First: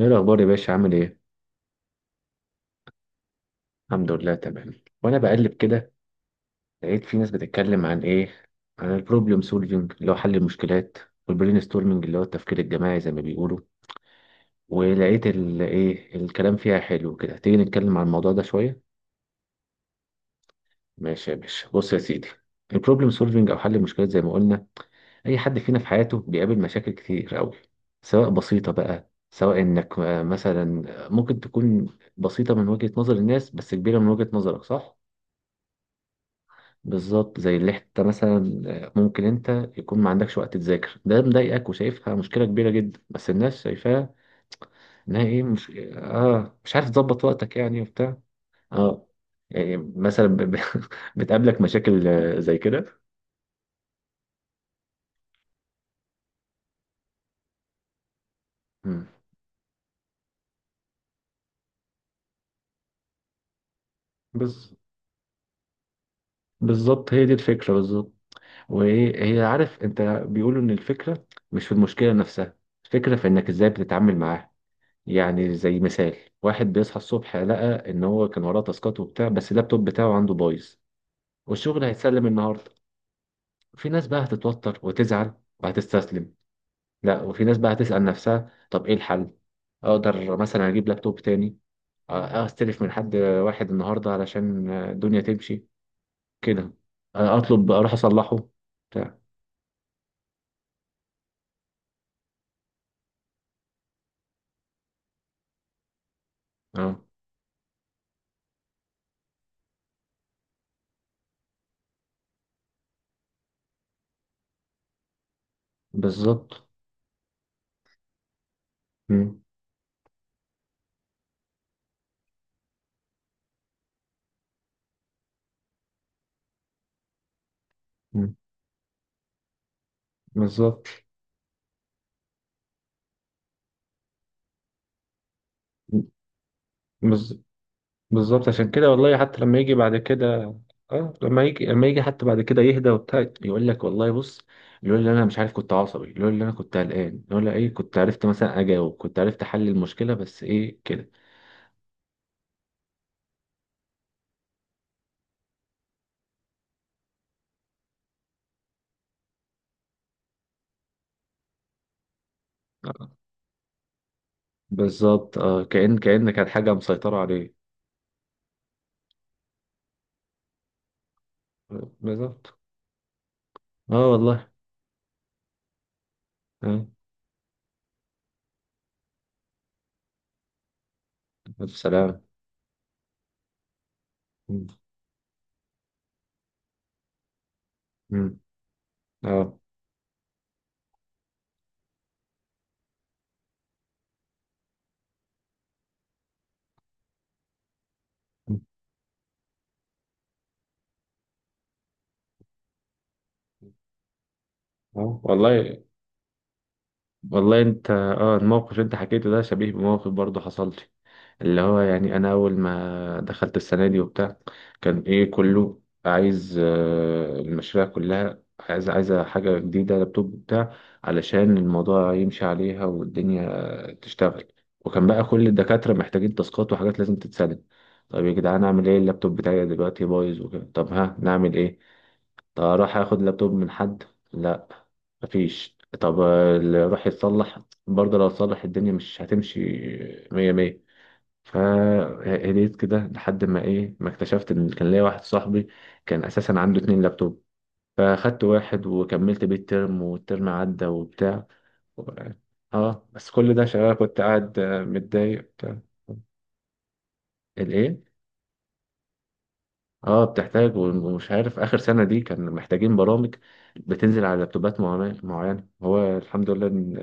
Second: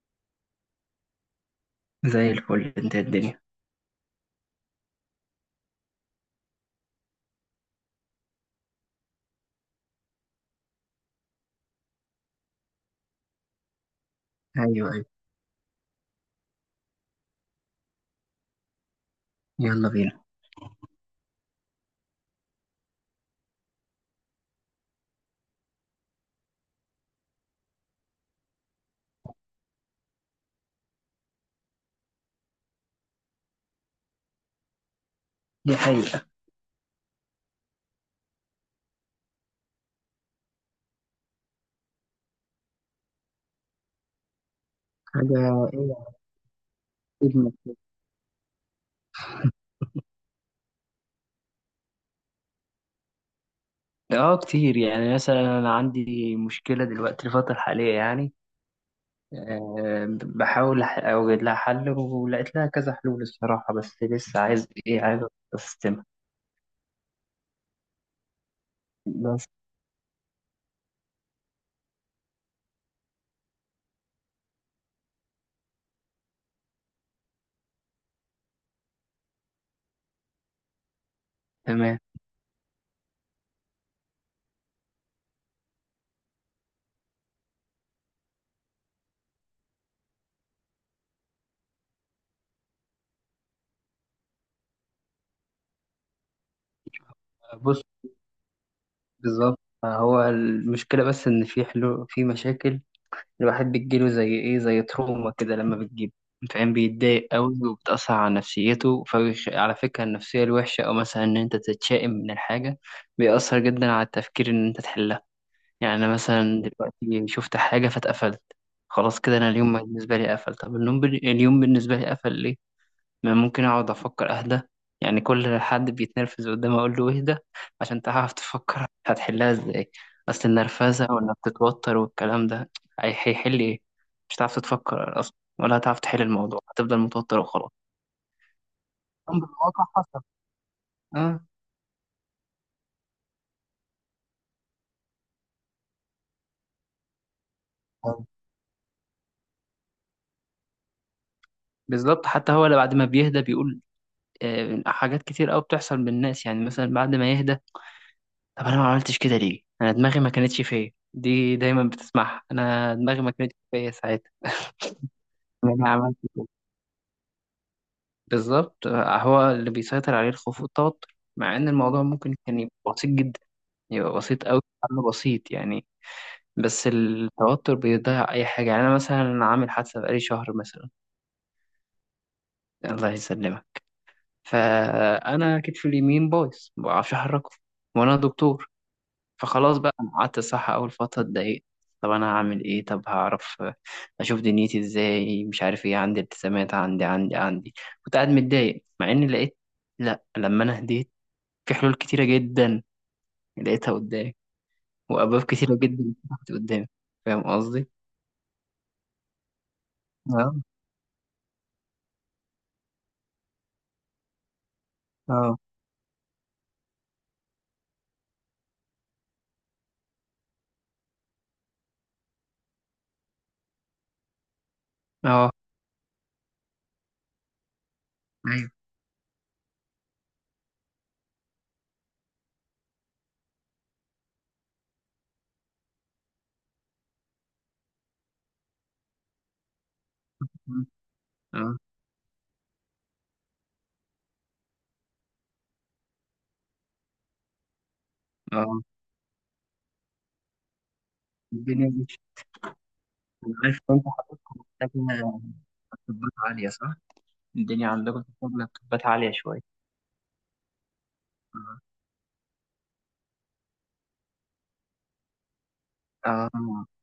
ايه الاخبار يا باشا؟ عامل ايه؟ زي الفل، انت؟ الدنيا؟ الحمد لله، تمام. وانا بقلب كده، لقيت في ناس بتتكلم عن ايه، عن البروبلم سولفينج اللي هو حل المشكلات، والبرين ستورمنج اللي هو التفكير الجماعي زي ما بيقولوا. ايوه، ايوه. ولقيت ال ايه، الكلام فيها حلو كده. تيجي نتكلم عن الموضوع ده شويه؟ يلا بينا. ماشي يا باشا، بص يا سيدي. البروبلم سولفينج او حل المشكلات زي ما قلنا، اي حد فينا في حياته بيقابل مشاكل كتير قوي. سواء بسيطه بقى، سواء انك مثلا ممكن تكون بسيطه من وجهه نظر الناس، بس كبيره من وجهه نظرك، صح؟ دي حقيقة. بالظبط، زي اللي انت مثلا ممكن انت يكون ما عندكش وقت تذاكر، ده مضايقك وشايفها مشكله كبيره جدا، بس الناس شايفاها انها ايه، حاجة مش ايه، مش عارف تظبط ابنك وقتك كده؟ يعني وبتاع. اه. يعني مثلا بتقابلك مشاكل زي كده. اه، كتير. يعني مثلا انا عندي مشكلة دلوقتي الفترة الحالية يعني، مم. بحاول اوجد لها حل ولقيت لها كذا حلول الصراحة، بس لسه عايز بز... ايه، عايز استمع. بالظبط، هي دي الفكره بالظبط. وهي بس. عارف انت بيقولوا ان الفكره مش في المشكله نفسها، الفكره في انك ازاي بتتعامل معاها. يعني زي مثال، واحد بيصحى الصبح، لقى ان هو كان وراه تاسكات وبتاع، بس اللابتوب بتاعه عنده بايظ، والشغل تمام. هيتسلم النهارده. في ناس بقى هتتوتر وتزعل، وهتستسلم. لا، وفي ناس بقى هتسأل نفسها، طب ايه الحل؟ اقدر مثلا اجيب لابتوب تاني؟ استلف من حد واحد النهارده علشان الدنيا تمشي كده، اطلب بص. اروح اصلحه، بتاع. بالظبط. هو المشكلة بس ان في حلول في مشاكل، الواحد بتجيله زي ايه، زي تروما كده لما بتجيب، فاهم؟ اه، بيتضايق قوي وبتأثر على نفسيته، على فكرة النفسية الوحشة أو مثلا إن أنت تتشائم من الحاجة بيأثر جدا على التفكير إن أنت تحلها. يعني أنا مثلا بالظبط. دلوقتي شفت حاجة فاتقفلت، خلاص كده مم. أنا اليوم بالنسبة لي قفل. طب اليوم بالنسبة لي قفل ليه؟ ما ممكن اقعد افكر، اهدى. يعني كل حد بيتنرفز قدامي اقول له اهدى عشان تعرف مم. تفكر هتحلها ازاي. اصل بالظبط. النرفزه، وانك تتوتر والكلام ده، هيحل ايه؟ مش هتعرف تفكر اصلا، ولا هتعرف تحل الموضوع، هتفضل متوتر بز- وخلاص. بالظبط، عشان كده والله، حتى أمر لما يجي الواقع بعد حصل. كده، اه، اه، لما يجي حتى بعد كده يهدى وبتاع، يقول لك والله بص. يقول لي انا مش عارف، كنت عصبي. يقول لي انا كنت قلقان. يقول لي ايه، كنت عرفت مثلا اجاوب، كنت عرفت احل المشكله، بس ايه كده. بالظبط. حتى هو اللي بعد ما بيهدى بيقول حاجات كتير قوي بتحصل بالناس يعني، مثلا بعد ما يهدى: طب انا ما عملتش كده ليه؟ انا دماغي ما كانتش فيا. دي دايما بتسمعها: انا آه، دماغي ما كانتش فيا ساعتها. بالظبط. اه، انا كأن عملت كأن كانت حاجه مسيطره عليه. بالظبط. هو اللي بيسيطر عليه الخوف والتوتر، مع ان الموضوع ممكن بالظبط. كان يبقى بسيط جدا، اه، يبقى بسيط والله. أوي، حل بسيط يعني. اه، بس التوتر بيضيع أي حاجة. يعني أنا مثلا عامل حادثة بقالي شهر مثلا. الف سلامه. الله يسلمك. مم. فأنا كتفي اليمين بايظ، مبعرفش أحركه، وأنا مم. دكتور. اه. فخلاص بقى، أنا قعدت الصح أول فترة اتضايقت: طب أنا هعمل إيه؟ طب هعرف أشوف دنيتي إزاي؟ مش عارف إيه، عندي التزامات، عندي، عندي، عندي. كنت قاعد مم. متضايق، مع إني لقيت. لأ، لما أنا هديت، في حلول كتيرة جدا لقيتها قدامي، اه، وأبواب كتيرة والله. جدا فتحت قدامي. فاهم والله قصدي؟ انت، الموقف اللي انت حكيته ده شبيه بموقف برضه اه، حصل لي. اللي هو يعني انا، اول ما دخلت السنه دي وبتاع، كان ايه، اه، كله عايز المشاريع كلها عايزه حاجه جديده، لابتوب بتاع، علشان الموضوع يمشي عليها والدنيا تشتغل. وكان بقى كل اه، الدكاتره محتاجين تاسكات وحاجات لازم تتسلم. طب يا جدعان، ايوه، اعمل ايه؟ اللابتوب بتاعي دلوقتي بايظ وكده، طب ها نعمل ايه؟ طب اروح اخد لابتوب من حد؟ لا. مفيش. طب اللي راح يتصلح برضه لو اتصلح، الدنيا مش هتمشي مية اه، مية. اه، فهديت كده لحد ما ايه، ما اكتشفت ان كان ليا واحد صاحبي، كان اساسا عنده اتنين لابتوب، فاخدت آه. واحد وكملت بيه الترم، والترم عدى وبتاع. الدنيا و- مش. اه، بس كل أنا ده عارف شغال إن انت كنت حضرتك قاعد محتاجة متضايق بتاع. لابتوبات عالية، صح؟ الدنيا الايه؟ عندكم محتاجة لابتوبات عالية شوية. اه، بتحتاج، ومش عارف، اخر اه. سنه دي كان محتاجين برامج بتنزل على لابتوبات معينه معينة. هو الحمد لله آه. ان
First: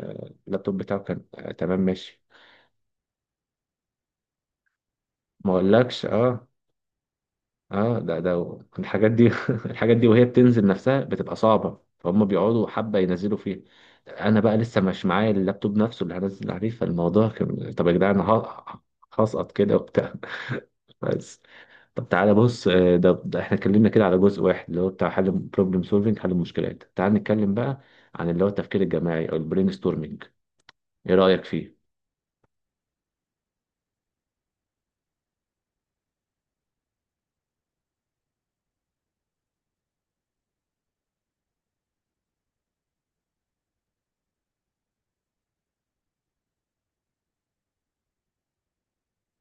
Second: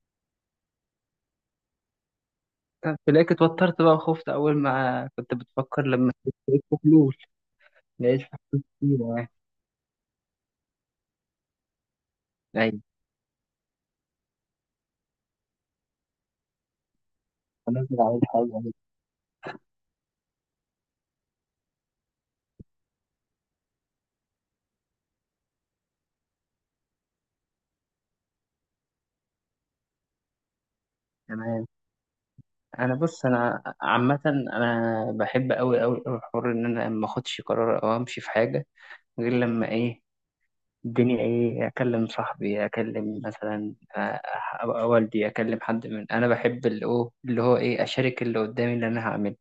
اللابتوب بتاعه كان تمام ماشي. تلاقيك اتوترت بقى وخفت أول ما كنت ما بتفكر، اقولكش، لما اه. لقيت في حلول، اه، ده لقيت في ده حلول الحاجات كتيرة دي يعني. الحاجات دي وهي بتنزل نفسها بتبقى صعبة، فهم بيقعدوا أيوه. حبة ينزلوا فيها. انا بقى لسه مش معايا اللابتوب نفسه اللي هنزل عليه، فالموضوع كان طب يا هنزل على جدعان انا الحاجة دي. هسقط كده وبتاع بس. طب تعالى بص، ده احنا اتكلمنا كده على جزء واحد اللي هو بتاع حل بروبلم سولفنج حل المشكلات. تعال نتكلم بقى عن اللي هو التفكير الجماعي او البرين ستورمنج، ايه رأيك تمام. فيه؟ انا، بص، انا عامه انا بحب قوي قوي قوي حوار ان انا ما اخدش قرار او امشي في حاجه غير لما ايه، الدنيا ايه، اكلم صاحبي، اكلم مثلا، والدي، اكلم حد من، انا بحب اللي هو ايه، اشارك اللي قدامي اللي انا هعمله،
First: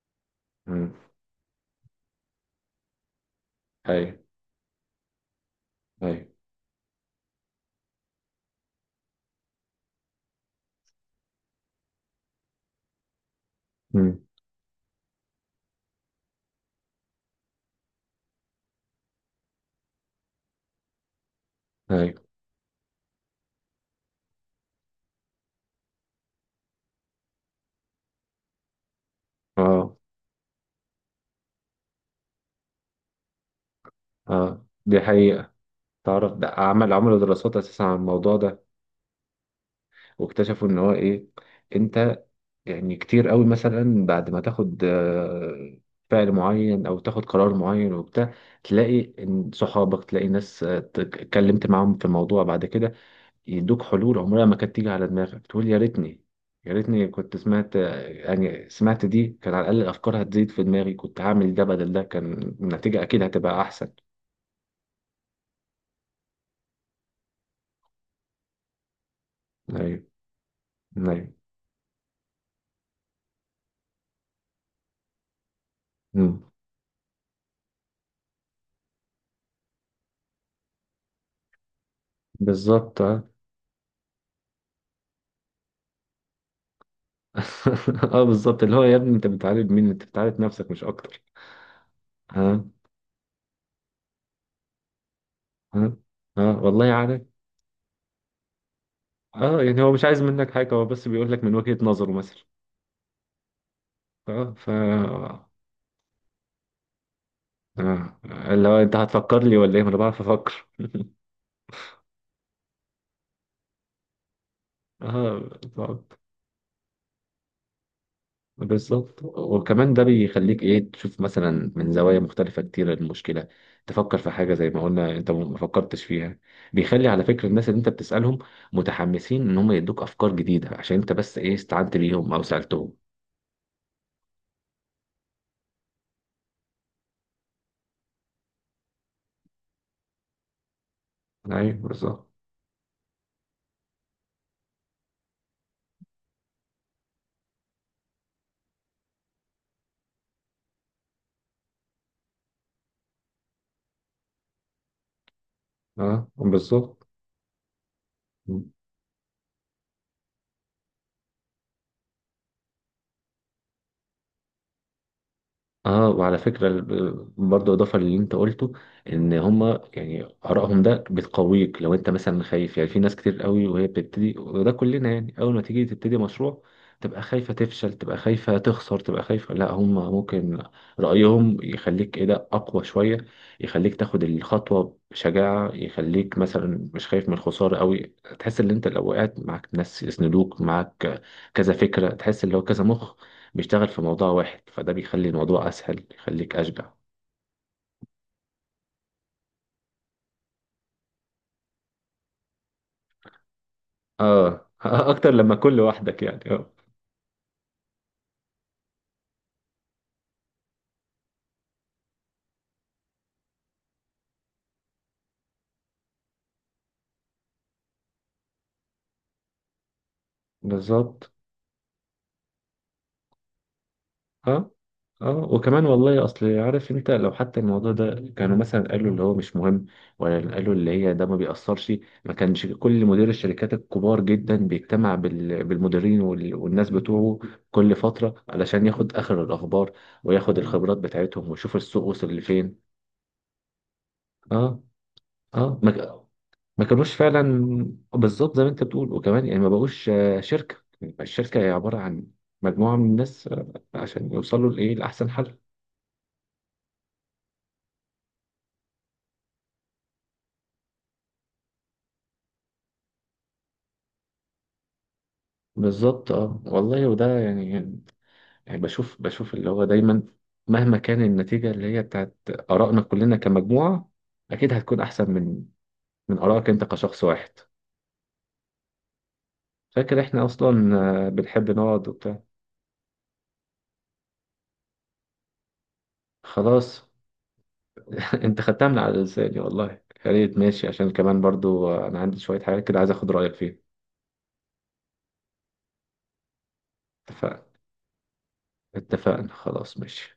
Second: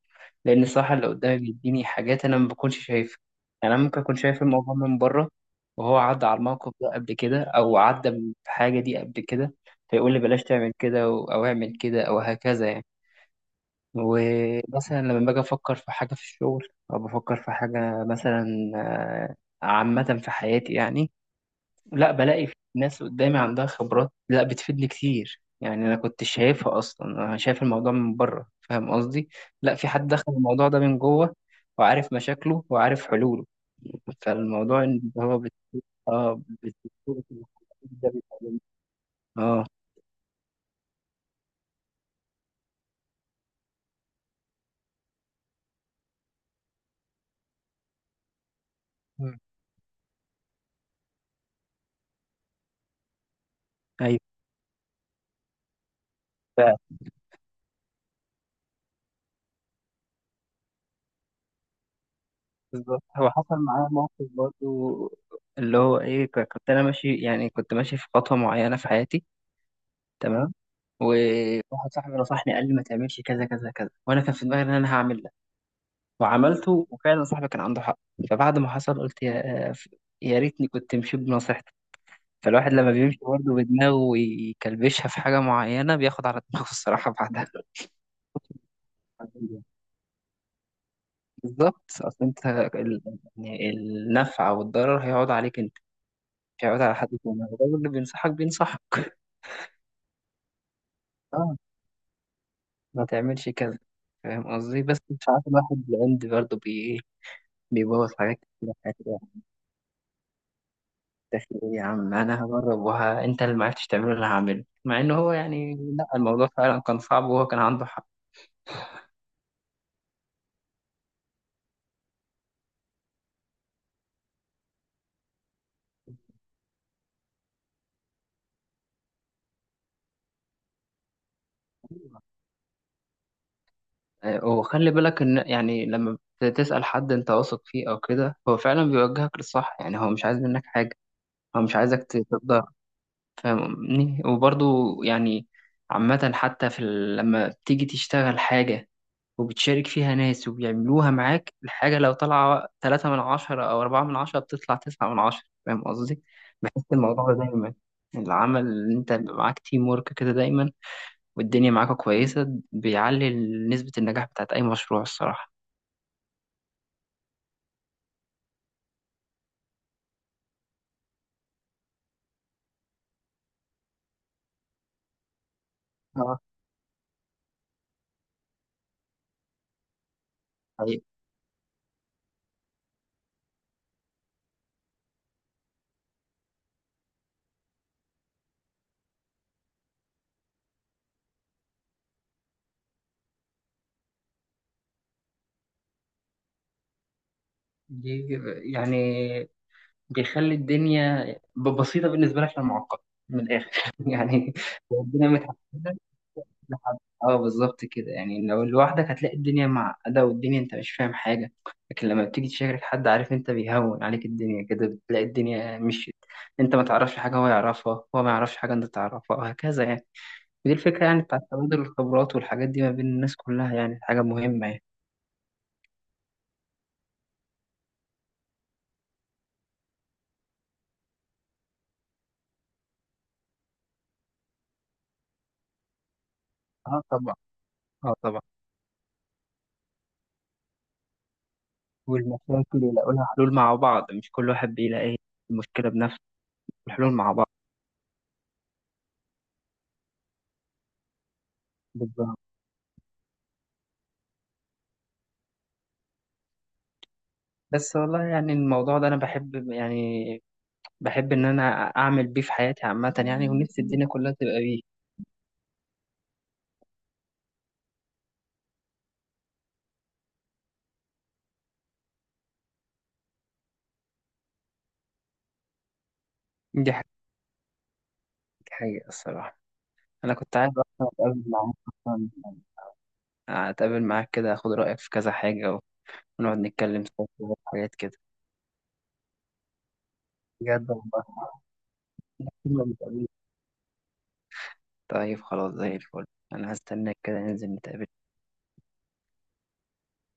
لان مم. الصراحه اللي قدامي بيديني حاجات انا ما بكونش شايفها. يعني انا ممكن اكون ايوه. شايف الموضوع من بره، وهو ايوه. عدى على الموقف ده قبل كده او عدى بحاجه دي قبل كده، فيقول لي بلاش تعمل كده او اعمل كده او هكذا يعني. مم. ومثلا لما باجي افكر في حاجه في الشغل او بفكر في حاجه مثلا، آه، عامه في حياتي يعني، لا ايوه. بلاقي في ناس قدامي عندها خبرات، لا بتفيدني كتير يعني، انا كنت شايفها اصلا؟ انا شايف الموضوع من بره، فاهم قصدي؟ لا، في اه. حد دخل الموضوع ده من جوه وعارف مشاكله وعارف حلوله. اه، فالموضوع دي ان هو حقيقة. تعرف، اه ده عملوا دراسات اساسا عن ده الموضوع بيتعلم. ده، اه. واكتشفوا ان هو ايه، انت، يعني كتير قوي مثلا بعد ما تاخد فعل معين او تاخد قرار معين وبتاع، تلاقي مم. ان صحابك، تلاقي ناس اتكلمت معاهم في الموضوع بعد كده، يدوك حلول ايوه، عمرها ما كانت تيجي على دماغك، تقول يا ريتني كنت سمعت يعني سمعت، دي كان على الاقل الافكار هتزيد في دماغي، كنت هعمل ده بدل ده، كان النتيجة بالظبط. اكيد هو حصل هتبقى معايا احسن. موقف برضو، اللي هو ايه، كنت انا ماشي. يعني كنت ماشي في خطوه معينه في حياتي، ايوه. تمام، ايوه. وواحد صاحبي نصحني قال لي ما تعملش كذا كذا كذا، وانا كان في دماغي ان انا هعمل ده، مم. وعملته، وفعلا صاحبي كان عنده حق. فبعد ما حصل قلت يا ريتني كنت مشيت بنصيحته. فالواحد لما بالظبط. بيمشي برضه بدماغه ويكلبشها في حاجه معينه بياخد على دماغه الصراحه بعدها. اه، بالظبط. اللي هو يا ابني، انت بتعالج مين؟ انت بتعالج نفسك مش اكتر. بالظبط. اصل انت ها. ال- يعني النفع والضرر هيقعد عليك انت. ها. ها، يعود والله على حد عارف. تاني؟ الراجل اللي بينصحك بينصحك. اه، يعني هو مش عايز منك حاجه، هو بس بيقول لك من اه، وجهه نظره مثلا. ما تعملش كذا. فاهم اه، ف، قصدي؟ بس مش عارف، الواحد العند برضه بي إيه، بيبوظ اه، حاجات اللي كتير في هو حياة انت الواحد. هتفكر لي ولا ايه؟ ما انا بعرف افكر داخل ايه يا عم، انا هجرب انت اللي معرفتش تعمله اللي هعمله، مع ان هو يعني اه، لا الموضوع فعلا كان صعب وهو كان عنده حق. بالظبط. وكمان ده بيخليك ايه، تشوف مثلا من زوايا مختلفة كتير المشكلة، تفكر في حاجة زي ما قلنا انت ما فكرتش فيها. بيخلي، على فكرة، الناس اللي انت بتسألهم متحمسين ان هم يدوك افكار جديدة، عشان انت بس ايه، استعنت بيهم او سألتهم. وخلي بالك ان يعني لما بتسأل حد انت واثق فيه او كده، هو فعلا بيوجهك للصح، يعني هو مش عايز منك حاجة. هو ايوه، مش عايزك بالظبط. تقدر فاهمني؟ وبرضه يعني عامة حتى في لما بتيجي تشتغل حاجة وبتشارك فيها ناس وبيعملوها معاك، الحاجة لو طالعة 3 من 10 أو 4 من 10، بتطلع 9 من 10. فاهم قصدي؟ اه، بحس بالظبط. الموضوع ده دايما، العمل اللي أنت بيبقى معاك تيم ورك كده دايما والدنيا معاك كويسة، بيعلي نسبة النجاح بتاعت أي مشروع الصراحة. اه، وعلى فكرة، برضه اضافة للي انت قلته، ان هما يعني ارائهم ده بتقويك لو انت مثلا خايف. يعني في ناس كتير قوي وهي بتبتدي، وده كلنا يعني، اول ما تيجي تبتدي اه، مشروع تبقى خايفة تفشل، تبقى خايفة تخسر، تبقى خايفة. لا، هما ممكن حقيقي. رأيهم يخليك ايه، ده اقوى شوية. يخليك تاخد الخطوة بشجاعة، يخليك مثلا مش خايف من الخسارة قوي، تحس ان انت لو وقعت معاك ناس يسندوك معاك. كذا فكرة، تحس ان هو كذا مخ بيشتغل في موضوع واحد، فده بيخلي الموضوع اسهل، بيخليك اشجع. دي يعني بيخلي الدنيا بسيطة بالنسبة لك، للمعقد من الآخر يعني. اه الدنيا اكتر لما تكون متعقدة لوحدك يعني، اه. لحد- اه، بالظبط كده، يعني لو لوحدك هتلاقي الدنيا معقدة والدنيا انت مش فاهم حاجة، لكن لما بتيجي تشارك حد عارف، انت بيهون عليك الدنيا كده، بتلاقي الدنيا مشيت. انت ما تعرفش حاجة هو يعرفها، هو ما يعرفش حاجة انت تعرفها، وهكذا يعني. ودي الفكرة يعني، بالظبط. بتاعت تبادل الخبرات والحاجات دي ما بين الناس، كلها يعني حاجة مهمة اه. يعني. اه، وكمان والله، اصل عارف انت لو حتى الموضوع ده كانوا مثلا قالوا اللي هو مش مهم، ولا قالوا اللي هي ده ما بيأثرش، ما كانش كل مدير الشركات الكبار جدا بيجتمع بالمديرين والناس اه، طبعا. بتوعه كل اه، فترة، طبعا. علشان ياخد اخر الاخبار، وياخد الخبرات بتاعتهم ويشوف السوق وصل والمشاكل لفين. يلاقوا لها حلول مع بعض، مش كل واحد اه، بيلاقي اه المشكلة بنفسه، ما الحلول كانوش مع فعلا بعض، بالظبط زي ما انت بتقول. وكمان يعني ما بقوش شركه، الشركه هي عباره عن بالظبط. مجموعه من الناس عشان يوصلوا لايه، لاحسن حل. بس والله، يعني الموضوع ده انا بحب يعني، بحب إن أنا أعمل بيه في حياتي عامة يعني، ونفسي الدنيا كلها تبقى بيه. بالظبط. اه، والله، وده يعني، يعني بشوف اللي هو دايما، مهما كان النتيجه اللي هي بتاعت ارائنا كلنا كمجموعه، اكيد هتكون احسن من ارائك انت دي حاجة. كشخص واحد. حاجة الصراحة. فاكر أنا احنا كنت عايز اصلا أصلا أتقابل بنحب معاك نقعد أصلا، وبتاع. أتقابل معاك كده، أخد رأيك في كذا حاجة، ونقعد خلاص، نتكلم سوا في حاجات كده. انت خدتها من على لساني والله. يا ريت، ماشي، بجد عشان والله، كمان برضو انا عندي شوية كنا حاجات كده عايز بنتقابل. اخد رأيك فيها. طيب خلاص، زي الفل. أنا هستناك كده، اتفقنا. ننزل نتقابل. اتفقنا، خلاص، ماشي.